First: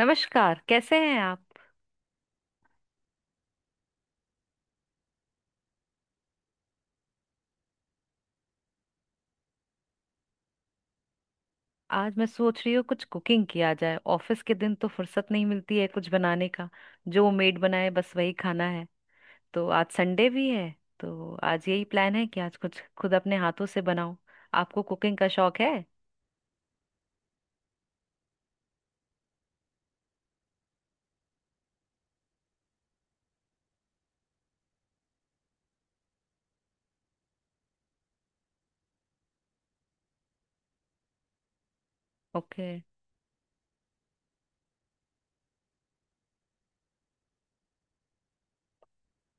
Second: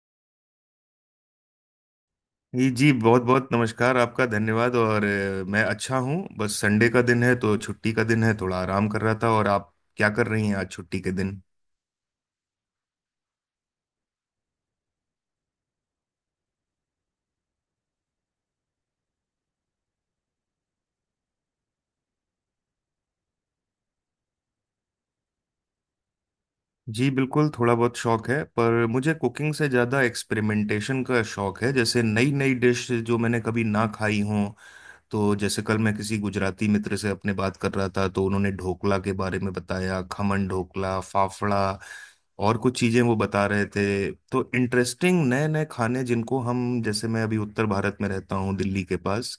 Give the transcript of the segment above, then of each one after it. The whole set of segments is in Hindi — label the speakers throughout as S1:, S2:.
S1: नमस्कार, कैसे हैं आप।
S2: जी जी, बहुत बहुत नमस्कार आपका। धन्यवाद। और मैं अच्छा हूँ। बस संडे का दिन है तो छुट्टी का दिन है, थोड़ा आराम कर रहा था। और आप क्या कर रही हैं आज छुट्टी के दिन?
S1: आज मैं सोच रही हूँ कुछ कुकिंग किया जाए। ऑफिस के दिन तो फुर्सत नहीं मिलती है कुछ बनाने का, जो मेड बनाए बस वही खाना है। तो आज संडे भी है, तो आज यही प्लान है कि आज कुछ खुद अपने हाथों से बनाऊं। आपको कुकिंग का शौक है।
S2: जी बिल्कुल, थोड़ा बहुत शौक है, पर मुझे कुकिंग से ज़्यादा एक्सपेरिमेंटेशन का शौक है। जैसे नई नई डिश जो मैंने कभी ना खाई हों। तो जैसे कल मैं किसी गुजराती मित्र से अपने बात कर रहा था तो उन्होंने ढोकला के बारे में बताया, खमन ढोकला, फाफड़ा और
S1: ओके।
S2: कुछ चीजें वो बता रहे थे। तो इंटरेस्टिंग नए नए खाने, जिनको हम, जैसे मैं अभी उत्तर भारत में रहता हूँ, दिल्ली के पास।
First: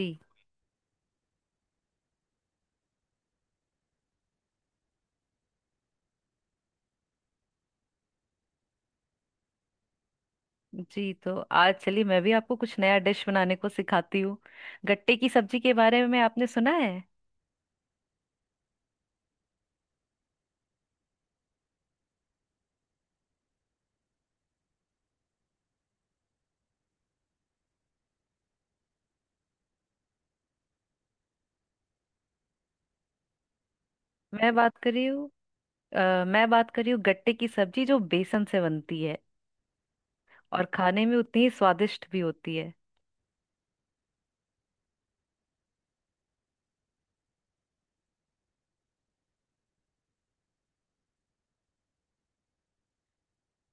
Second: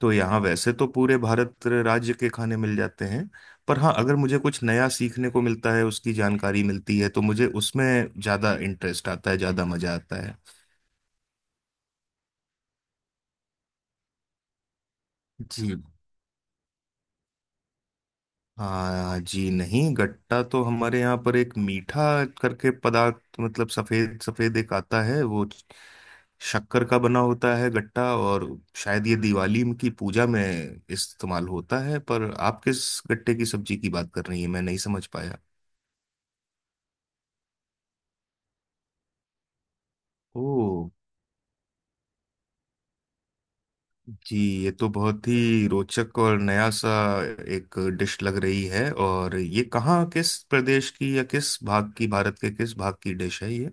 S2: तो यहाँ वैसे तो पूरे भारत राज्य के खाने मिल जाते हैं, पर हाँ, अगर मुझे कुछ नया सीखने को मिलता है, उसकी जानकारी मिलती है, तो मुझे उसमें ज्यादा इंटरेस्ट आता है, ज्यादा मजा आता है।
S1: जी, तो आज चलिए मैं भी आपको कुछ नया डिश बनाने को सिखाती हूँ। गट्टे की सब्जी के
S2: जी।
S1: बारे में आपने सुना है।
S2: हाँ जी, नहीं, गट्टा तो हमारे यहाँ पर एक मीठा करके पदार्थ, मतलब सफेद सफेद एक आता है, वो शक्कर का बना होता है, गट्टा। और शायद ये दिवाली की पूजा में इस्तेमाल होता है। पर आप किस गट्टे की सब्जी की बात कर रही हैं,
S1: मैं
S2: मैं
S1: बात
S2: नहीं
S1: कर रही
S2: समझ
S1: हूँ,
S2: पाया।
S1: मैं बात कर रही हूँ गट्टे की सब्जी जो बेसन से बनती है
S2: ओ।
S1: और खाने में उतनी ही स्वादिष्ट भी होती है।
S2: जी, ये तो बहुत ही रोचक और नया सा एक डिश लग रही है। और ये कहाँ, किस प्रदेश की, या किस भाग की, भारत के किस भाग की डिश है ये?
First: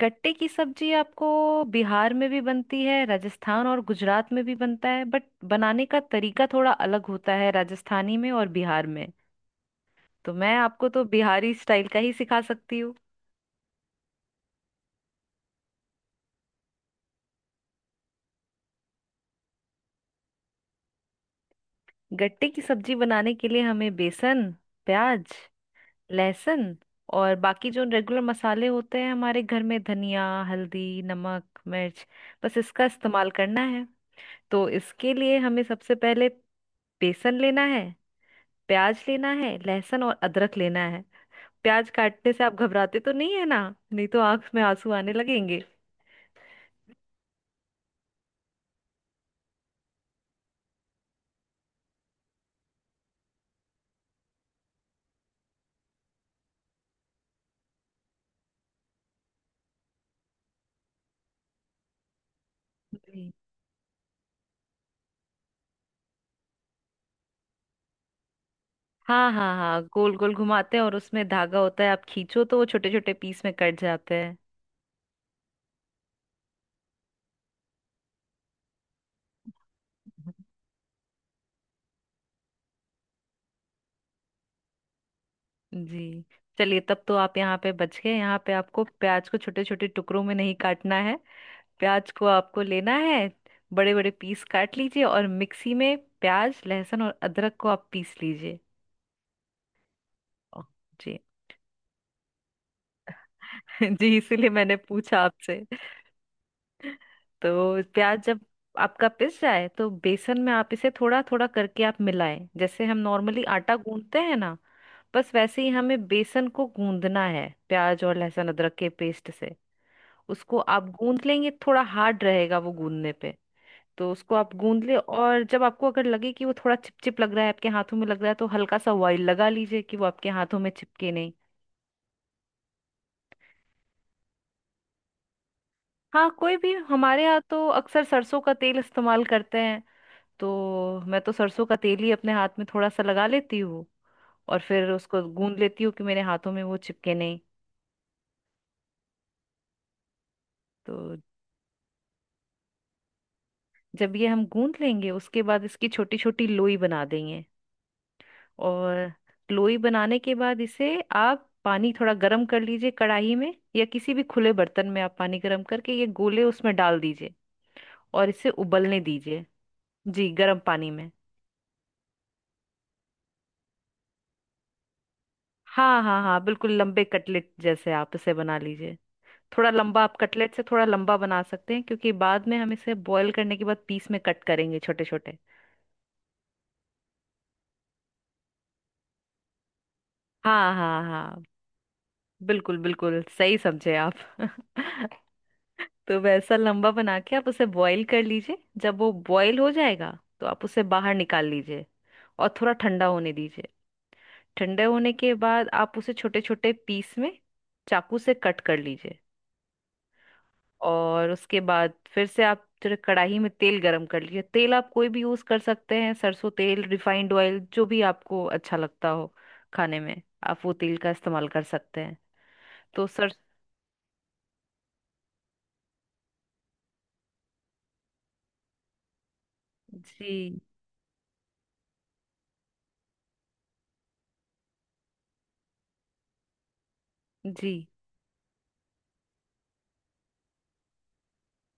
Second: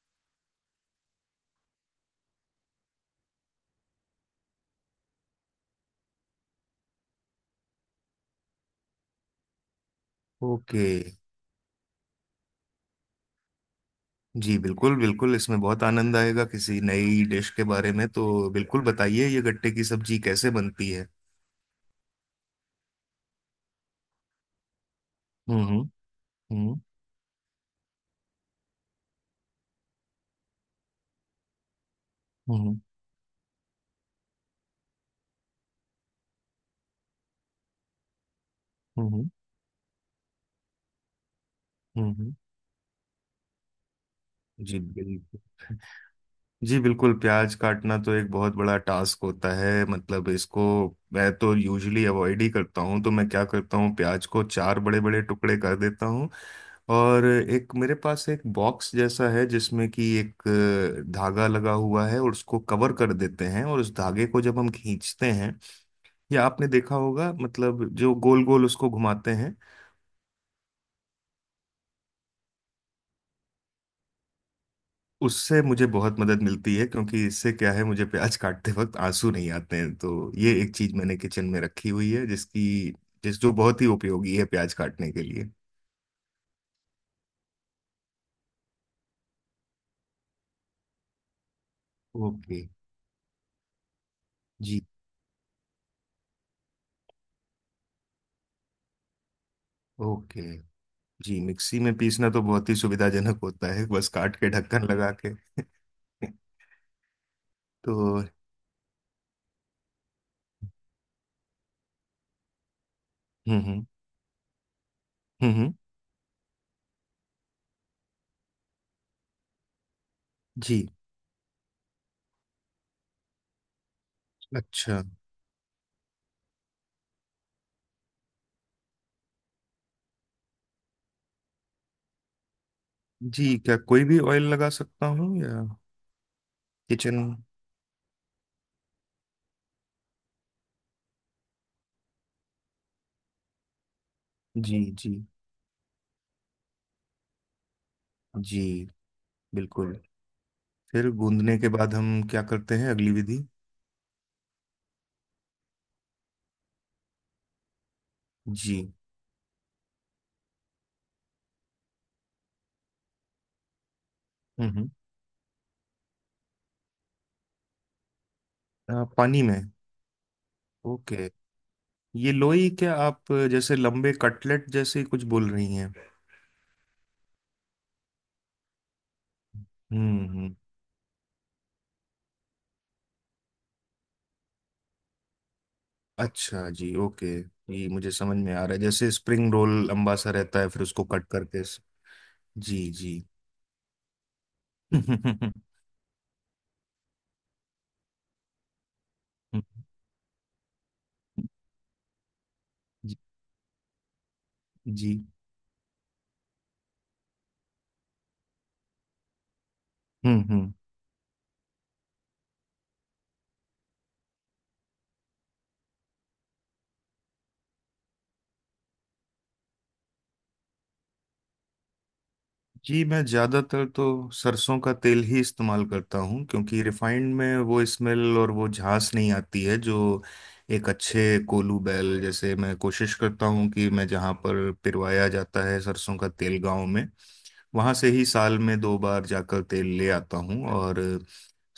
S1: गट्टे की सब्जी आपको बिहार में भी बनती है, राजस्थान और गुजरात में भी बनता है, बट बनाने का तरीका थोड़ा अलग होता है राजस्थानी में और बिहार में। तो मैं
S2: ओके।
S1: आपको तो बिहारी स्टाइल का ही सिखा सकती हूँ।
S2: जी बिल्कुल बिल्कुल, इसमें बहुत आनंद आएगा किसी नई डिश के बारे में। तो बिल्कुल बताइए, ये गट्टे की सब्जी कैसे बनती है?
S1: गट्टे की सब्जी बनाने के लिए हमें बेसन, प्याज,
S2: हम्म।
S1: लहसुन,
S2: हम्म।
S1: और बाकी जो रेगुलर मसाले होते हैं हमारे घर में, धनिया, हल्दी, नमक, मिर्च, बस
S2: हम्म।
S1: इसका इस्तेमाल करना है। तो इसके लिए हमें सबसे पहले बेसन लेना है, प्याज
S2: हम्म। हम्म।
S1: लेना है, लहसुन और अदरक लेना है। प्याज
S2: हम्म। हम्म।
S1: काटने से आप घबराते तो नहीं है ना, नहीं तो आंख में
S2: जी
S1: आंसू आने लगेंगे।
S2: बिल्कुल। जी बिल्कुल, प्याज काटना तो एक बहुत बड़ा टास्क होता है। मतलब इसको मैं तो यूजुअली अवॉइड ही करता हूँ। तो मैं क्या करता हूँ, प्याज को चार बड़े बड़े टुकड़े कर देता हूँ। और एक मेरे पास एक बॉक्स जैसा है जिसमें कि एक धागा लगा हुआ है, और उसको कवर कर
S1: जी।
S2: देते हैं, और उस धागे को जब हम खींचते हैं, या आपने देखा होगा, मतलब जो गोल गोल उसको
S1: हाँ
S2: घुमाते
S1: हाँ
S2: हैं।
S1: हाँ, गोल गोल घुमाते हैं और उसमें धागा होता है, आप खींचो तो वो छोटे छोटे पीस में कट जाते हैं।
S2: उससे मुझे बहुत मदद मिलती है, क्योंकि इससे क्या है, मुझे प्याज काटते वक्त आंसू नहीं आते हैं। तो ये एक चीज मैंने किचन में रखी हुई है जिसकी जिस जो बहुत ही उपयोगी है प्याज काटने के लिए।
S1: जी, चलिए तब तो आप यहाँ पे बच गए, यहाँ पे आपको प्याज को छोटे छोटे टुकड़ों में नहीं काटना है। प्याज को
S2: ओके।
S1: आपको लेना है, बड़े बड़े पीस काट
S2: जी।
S1: लीजिए और मिक्सी में प्याज, लहसुन और अदरक को आप पीस लीजिए।
S2: ओके।
S1: ओ, जी।
S2: जी, मिक्सी में पीसना तो बहुत ही सुविधाजनक होता है, बस
S1: जी,
S2: काट के
S1: इसीलिए मैंने
S2: ढक्कन लगा
S1: पूछा
S2: के
S1: आपसे। तो
S2: तो
S1: प्याज
S2: हम्म।
S1: जब आपका पिस जाए तो बेसन में आप इसे थोड़ा थोड़ा करके आप मिलाएं, जैसे हम नॉर्मली आटा
S2: हम्म।
S1: गूंदते हैं ना, बस
S2: हम्म।
S1: वैसे ही
S2: हम्म।
S1: हमें बेसन को गूंदना है प्याज और लहसुन अदरक के पेस्ट से। उसको
S2: जी।
S1: आप गूंद लेंगे, थोड़ा हार्ड रहेगा वो गूंदने पे। तो उसको आप गूंद ले,
S2: अच्छा।
S1: और जब आपको अगर लगे कि वो थोड़ा चिपचिप लग रहा है, आपके हाथों में लग रहा है, तो हल्का सा ऑयल लगा लीजिए कि वो आपके हाथों में चिपके नहीं।
S2: जी, क्या कोई भी ऑयल लगा सकता हूँ या?
S1: हाँ, कोई भी।
S2: किचन।
S1: हमारे यहाँ तो अक्सर सरसों का तेल इस्तेमाल करते हैं, तो मैं तो सरसों का तेल ही अपने हाथ में थोड़ा सा लगा लेती हूँ और
S2: जी
S1: फिर
S2: जी।
S1: उसको गूंद लेती हूँ कि मेरे हाथों में वो चिपके नहीं।
S2: जी। बिल्कुल।
S1: तो
S2: फिर गूंदने के बाद हम क्या करते हैं, अगली विधि?
S1: जब ये हम गूंद लेंगे उसके बाद इसकी छोटी छोटी लोई बना देंगे।
S2: जी।
S1: और लोई बनाने के बाद इसे आप पानी थोड़ा गर्म कर लीजिए कढ़ाई में या किसी भी खुले बर्तन
S2: हम्म।
S1: में, आप पानी गर्म करके ये गोले उसमें डाल दीजिए और इसे उबलने
S2: पानी
S1: दीजिए।
S2: में?
S1: जी, गर्म पानी में।
S2: ओके। ये लोई क्या आप जैसे लंबे कटलेट जैसे कुछ बोल रही हैं?
S1: हाँ हाँ हाँ, बिल्कुल लंबे कटलेट जैसे आप इसे बना लीजिए। थोड़ा लंबा, आप कटलेट
S2: हम्म।
S1: से थोड़ा लंबा बना सकते हैं क्योंकि बाद में हम इसे बॉईल करने के बाद पीस में कट करेंगे छोटे छोटे।
S2: अच्छा, जी, ओके। ये मुझे समझ में आ रहा है, जैसे स्प्रिंग रोल लंबा सा रहता है
S1: हाँ
S2: फिर
S1: हाँ
S2: उसको कट
S1: हाँ,
S2: करके।
S1: बिल्कुल
S2: जी जी।
S1: बिल्कुल, सही समझे आप। तो वैसा लंबा बना के आप उसे बॉईल कर लीजिए। जब वो बॉईल हो जाएगा तो आप उसे बाहर निकाल लीजिए और थोड़ा ठंडा
S2: जी।
S1: होने दीजिए। ठंडे होने
S2: जी।
S1: के बाद आप उसे छोटे छोटे पीस में चाकू से कट कर लीजिए।
S2: हम्म।
S1: और उसके बाद फिर से आप फिर कढ़ाई में तेल गरम कर लीजिए। तेल आप कोई भी यूज कर सकते हैं, सरसों तेल, रिफाइंड ऑयल, जो भी आपको अच्छा लगता हो खाने में आप वो तेल का इस्तेमाल कर सकते हैं।
S2: जी,
S1: तो
S2: मैं
S1: सर।
S2: ज़्यादातर तो सरसों का तेल ही इस्तेमाल करता हूँ, क्योंकि रिफाइंड में वो स्मेल और वो झांस नहीं आती है जो
S1: जी
S2: एक अच्छे कोलू बैल, जैसे मैं कोशिश करता हूँ कि मैं जहाँ पर पिरवाया जाता है सरसों का तेल गाँव में,
S1: जी।
S2: वहां से ही साल में 2 बार जाकर तेल ले आता हूँ। और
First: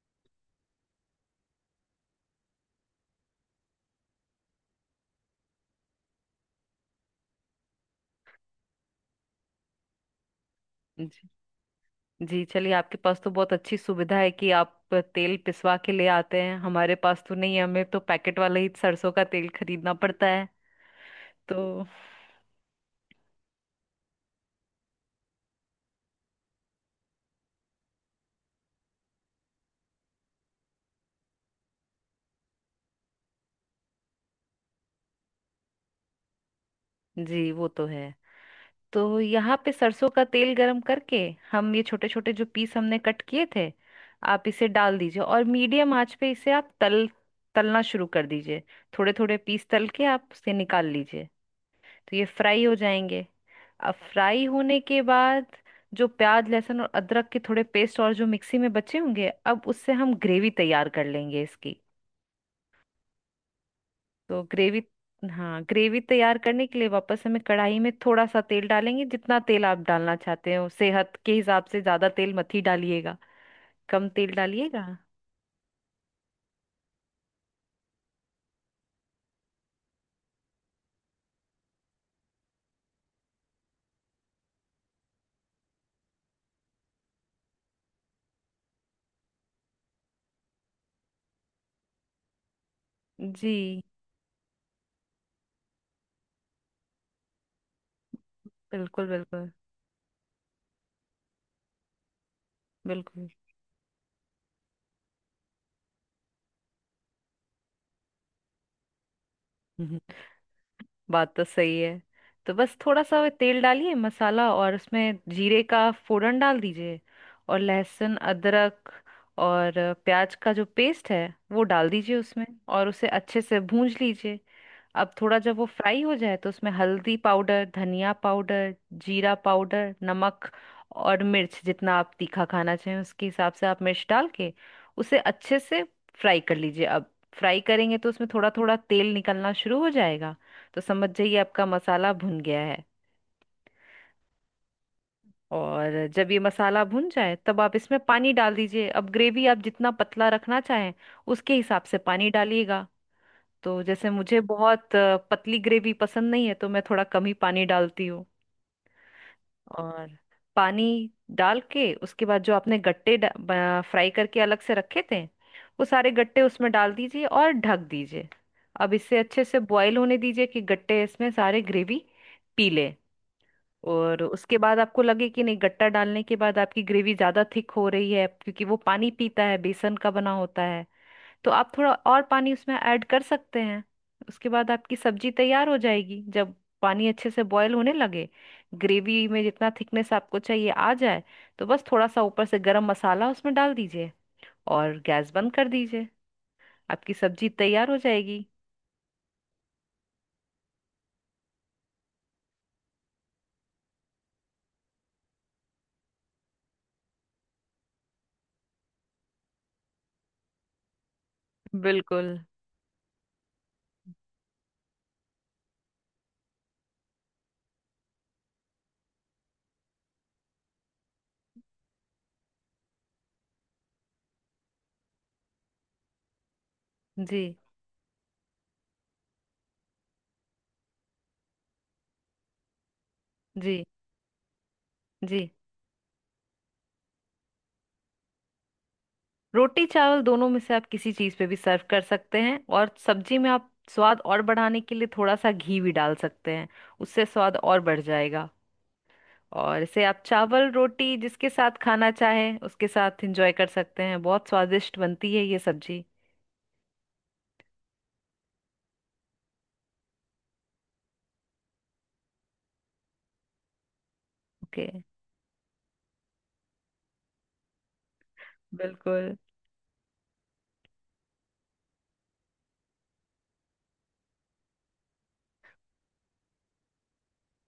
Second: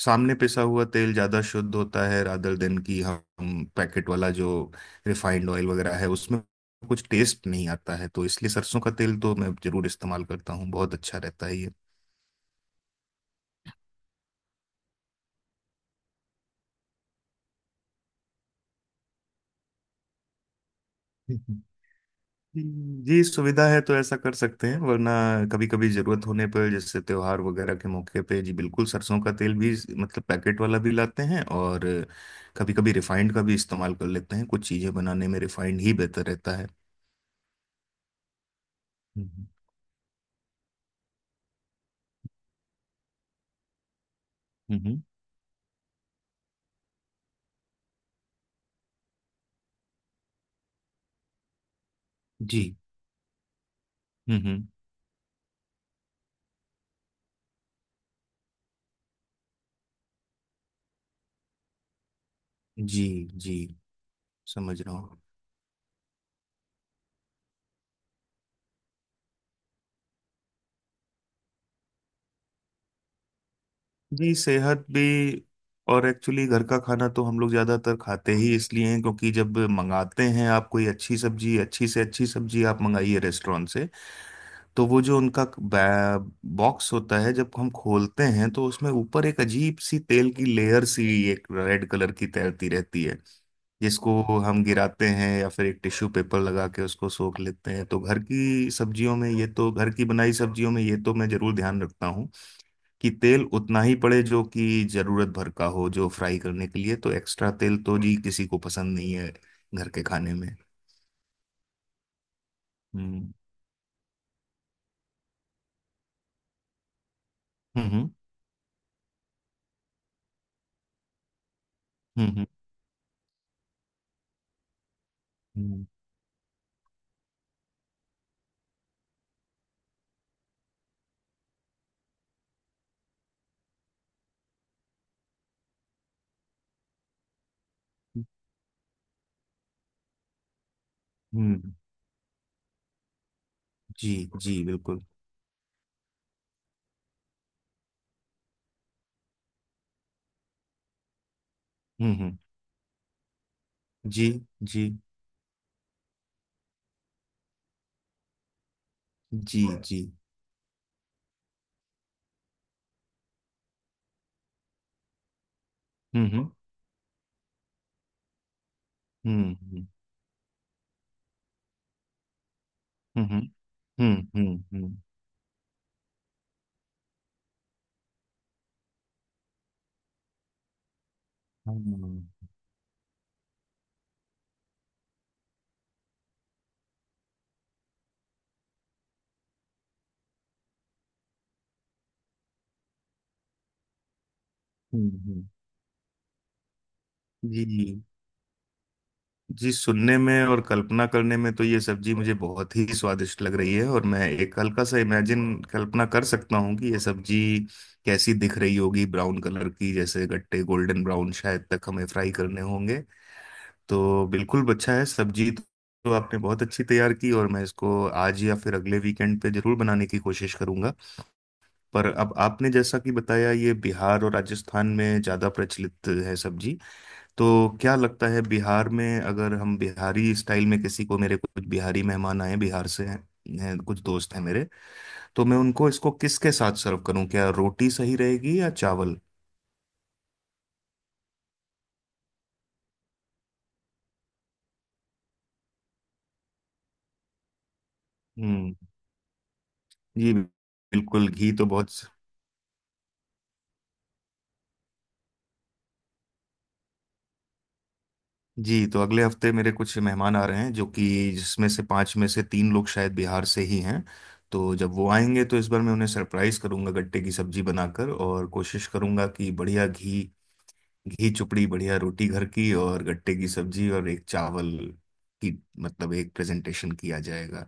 S2: सामने पिसा हुआ तेल ज्यादा शुद्ध होता है रादर देन की हम पैकेट वाला जो रिफाइंड ऑयल वगैरह है उसमें कुछ टेस्ट नहीं आता है। तो इसलिए सरसों का तेल तो मैं जरूर इस्तेमाल करता हूँ, बहुत अच्छा
S1: जी
S2: रहता है ये।
S1: जी, चलिए आपके पास तो बहुत अच्छी सुविधा है कि आप तेल पिसवा के ले आते हैं। हमारे पास तो नहीं है, हमें तो पैकेट वाला ही सरसों का तेल खरीदना पड़ता है। तो
S2: जी, सुविधा है तो ऐसा कर सकते हैं, वरना कभी कभी जरूरत होने पर, जैसे त्योहार वगैरह के मौके पे, जी बिल्कुल, सरसों का तेल भी, मतलब पैकेट वाला भी लाते हैं। और कभी कभी रिफाइंड का भी इस्तेमाल कर लेते हैं, कुछ चीजें बनाने में रिफाइंड ही बेहतर रहता है।
S1: जी, वो तो है। तो
S2: हम्म।
S1: यहाँ पे सरसों का तेल गरम करके हम ये छोटे छोटे जो पीस हमने कट किए थे, आप इसे डाल
S2: हम्म।
S1: दीजिए और मीडियम आंच पे इसे आप तल, तलना शुरू कर दीजिए। थोड़े थोड़े पीस तल के आप उसे निकाल लीजिए, तो ये
S2: जी।
S1: फ्राई हो जाएंगे। अब
S2: हम्म।
S1: फ्राई
S2: हम्म।
S1: होने के बाद जो प्याज लहसुन और अदरक के थोड़े पेस्ट और जो मिक्सी में बचे होंगे, अब उससे हम ग्रेवी तैयार कर लेंगे इसकी।
S2: जी। जी,
S1: तो
S2: समझ
S1: ग्रेवी,
S2: रहा हूँ।
S1: हाँ ग्रेवी तैयार करने के लिए वापस हमें कढ़ाई में थोड़ा सा तेल डालेंगे। जितना तेल आप डालना चाहते हो सेहत के हिसाब से, ज्यादा तेल मत ही डालिएगा, कम तेल
S2: जी सेहत
S1: डालिएगा।
S2: भी, और एक्चुअली घर का खाना तो हम लोग ज्यादातर खाते ही इसलिए हैं क्योंकि जब मंगाते हैं आप कोई अच्छी सब्जी, अच्छी से अच्छी सब्जी आप मंगाइए रेस्टोरेंट से, तो वो जो उनका बॉक्स होता है जब हम खोलते हैं तो उसमें ऊपर एक अजीब सी तेल की लेयर सी, एक रेड कलर की तैरती रहती है,
S1: जी
S2: जिसको हम गिराते हैं या फिर एक टिश्यू पेपर लगा के उसको सोख लेते हैं। तो
S1: बिल्कुल, बिल्कुल
S2: घर की बनाई सब्जियों में ये तो मैं जरूर ध्यान रखता हूँ कि
S1: बिल्कुल।
S2: तेल उतना ही पड़े जो कि जरूरत भर का हो, जो फ्राई करने के लिए। तो एक्स्ट्रा तेल तो जी किसी को पसंद नहीं है घर
S1: हम्म,
S2: के खाने में।
S1: बात तो सही है। तो बस थोड़ा सा वो
S2: हम्म।
S1: तेल डालिए, मसाला, और उसमें जीरे का फोड़न डाल दीजिए, और
S2: हम्म। हम्म।
S1: लहसुन, अदरक और प्याज का जो पेस्ट है वो डाल दीजिए
S2: हम्म।
S1: उसमें, और उसे अच्छे से भूंज लीजिए। अब थोड़ा जब वो
S2: हम्म।
S1: फ्राई हो जाए तो उसमें हल्दी पाउडर, धनिया पाउडर, जीरा पाउडर, नमक और मिर्च जितना आप तीखा खाना चाहें उसके हिसाब से आप मिर्च डाल के उसे अच्छे से फ्राई कर लीजिए। अब फ्राई करेंगे तो
S2: हम्म।
S1: उसमें थोड़ा थोड़ा तेल निकलना शुरू हो जाएगा, तो समझ जाइए आपका
S2: हम्म।
S1: मसाला भुन गया है।
S2: जी। जी बिल्कुल।
S1: और जब ये मसाला भुन जाए तब आप इसमें पानी डाल दीजिए। अब ग्रेवी आप जितना पतला रखना चाहें उसके हिसाब से पानी
S2: हम्म।
S1: डालिएगा। तो जैसे
S2: जी।
S1: मुझे
S2: जी।
S1: बहुत पतली ग्रेवी पसंद नहीं है, तो मैं थोड़ा कम ही पानी डालती हूँ।
S2: जी। जी।
S1: और पानी डाल के उसके बाद जो आपने गट्टे फ्राई करके अलग से रखे थे, वो सारे गट्टे
S2: हम्म।
S1: उसमें डाल दीजिए और ढक दीजिए। अब इसे अच्छे
S2: हम्म।
S1: से
S2: हम्म।
S1: बॉईल होने दीजिए कि गट्टे इसमें सारे ग्रेवी पी ले।
S2: हम्म।
S1: और
S2: हम्म।
S1: उसके बाद
S2: हम्म।
S1: आपको लगे कि नहीं, गट्टा डालने के बाद आपकी ग्रेवी ज़्यादा थिक हो रही है क्योंकि वो पानी पीता है, बेसन का बना होता है, तो आप थोड़ा
S2: हम्म।
S1: और
S2: हम्म।
S1: पानी उसमें ऐड कर सकते हैं। उसके बाद आपकी सब्जी तैयार हो जाएगी। जब पानी अच्छे से बॉयल होने लगे, ग्रेवी में जितना थिकनेस आपको चाहिए आ जाए, तो बस थोड़ा सा ऊपर से गरम मसाला उसमें डाल दीजिए और
S2: हम्म।
S1: गैस
S2: हम्म।
S1: बंद कर दीजिए। आपकी सब्जी तैयार हो
S2: जी।
S1: जाएगी।
S2: जी, सुनने में और कल्पना करने में तो ये सब्जी मुझे बहुत ही स्वादिष्ट लग रही है। और मैं एक हल्का सा इमेजिन, कल्पना कर सकता हूँ कि ये सब्जी कैसी दिख रही होगी, ब्राउन कलर की, जैसे गट्टे गोल्डन ब्राउन शायद तक हमें फ्राई
S1: बिल्कुल।
S2: करने होंगे। तो बिल्कुल अच्छा है सब्जी, तो आपने बहुत अच्छी तैयार की। और मैं इसको आज या फिर अगले वीकेंड पे जरूर बनाने की कोशिश करूंगा। पर अब आपने जैसा कि बताया, ये बिहार और राजस्थान में ज़्यादा प्रचलित है सब्जी,
S1: जी
S2: तो क्या लगता है, बिहार में अगर हम बिहारी स्टाइल में किसी को, मेरे कुछ बिहारी मेहमान आए, बिहार से हैं,
S1: जी
S2: कुछ दोस्त हैं मेरे,
S1: जी,
S2: तो मैं उनको इसको किसके साथ सर्व करूं? क्या रोटी सही रहेगी या चावल?
S1: रोटी चावल दोनों में से आप किसी चीज़ पे भी सर्व कर सकते हैं, और सब्जी में आप स्वाद और बढ़ाने के लिए थोड़ा सा घी भी डाल सकते हैं, उससे स्वाद और बढ़ जाएगा।
S2: हम्म।
S1: और इसे आप
S2: जी
S1: चावल रोटी
S2: बिल्कुल,
S1: जिसके
S2: घी तो
S1: साथ
S2: बहुत।
S1: खाना चाहें उसके साथ एंजॉय कर सकते हैं, बहुत स्वादिष्ट बनती है ये सब्जी।
S2: जी, तो अगले हफ्ते मेरे कुछ मेहमान आ रहे हैं, जो कि, जिसमें से 5 में से 3 लोग शायद बिहार से ही हैं। तो
S1: ओके।
S2: जब वो आएंगे तो इस बार मैं उन्हें सरप्राइज करूंगा गट्टे की सब्जी बनाकर, और कोशिश करूंगा
S1: बिल्कुल
S2: कि बढ़िया घी, घी चुपड़ी बढ़िया रोटी घर की, और गट्टे की सब्जी, और एक चावल की, मतलब एक प्रेजेंटेशन किया जाएगा।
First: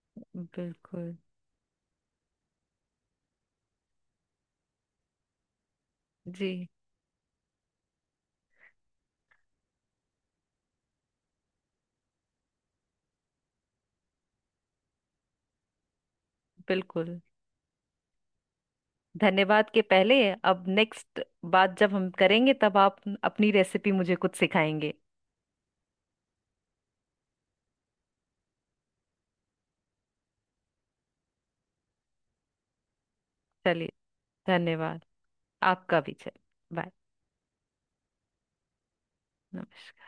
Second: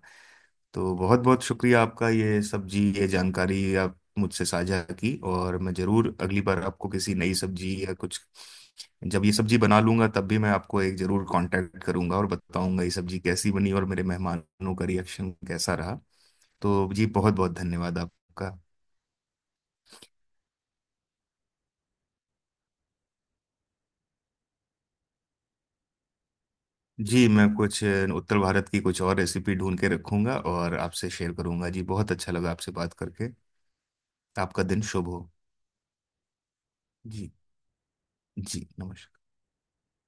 S2: तो
S1: बिल्कुल।
S2: बहुत बहुत शुक्रिया आपका, ये सब्जी, ये जानकारी आप मुझसे साझा की। और मैं जरूर अगली
S1: जी
S2: बार आपको किसी नई सब्जी या कुछ, जब ये सब्जी बना लूंगा तब भी मैं आपको एक जरूर कांटेक्ट करूंगा और बताऊंगा ये सब्जी कैसी बनी और मेरे मेहमानों का रिएक्शन कैसा रहा। तो जी
S1: बिल्कुल,
S2: बहुत बहुत धन्यवाद आपका।
S1: धन्यवाद के पहले, अब नेक्स्ट बात जब हम करेंगे तब आप अपनी रेसिपी मुझे कुछ सिखाएंगे।
S2: जी, मैं कुछ उत्तर भारत की कुछ और रेसिपी ढूंढ के रखूंगा और आपसे शेयर करूंगा। जी, बहुत अच्छा लगा आपसे बात करके।
S1: चलिए,
S2: आपका दिन
S1: धन्यवाद।
S2: शुभ हो।
S1: आपका भी। चलिए बाय।
S2: जी। जी नमस्कार।
S1: नमस्कार।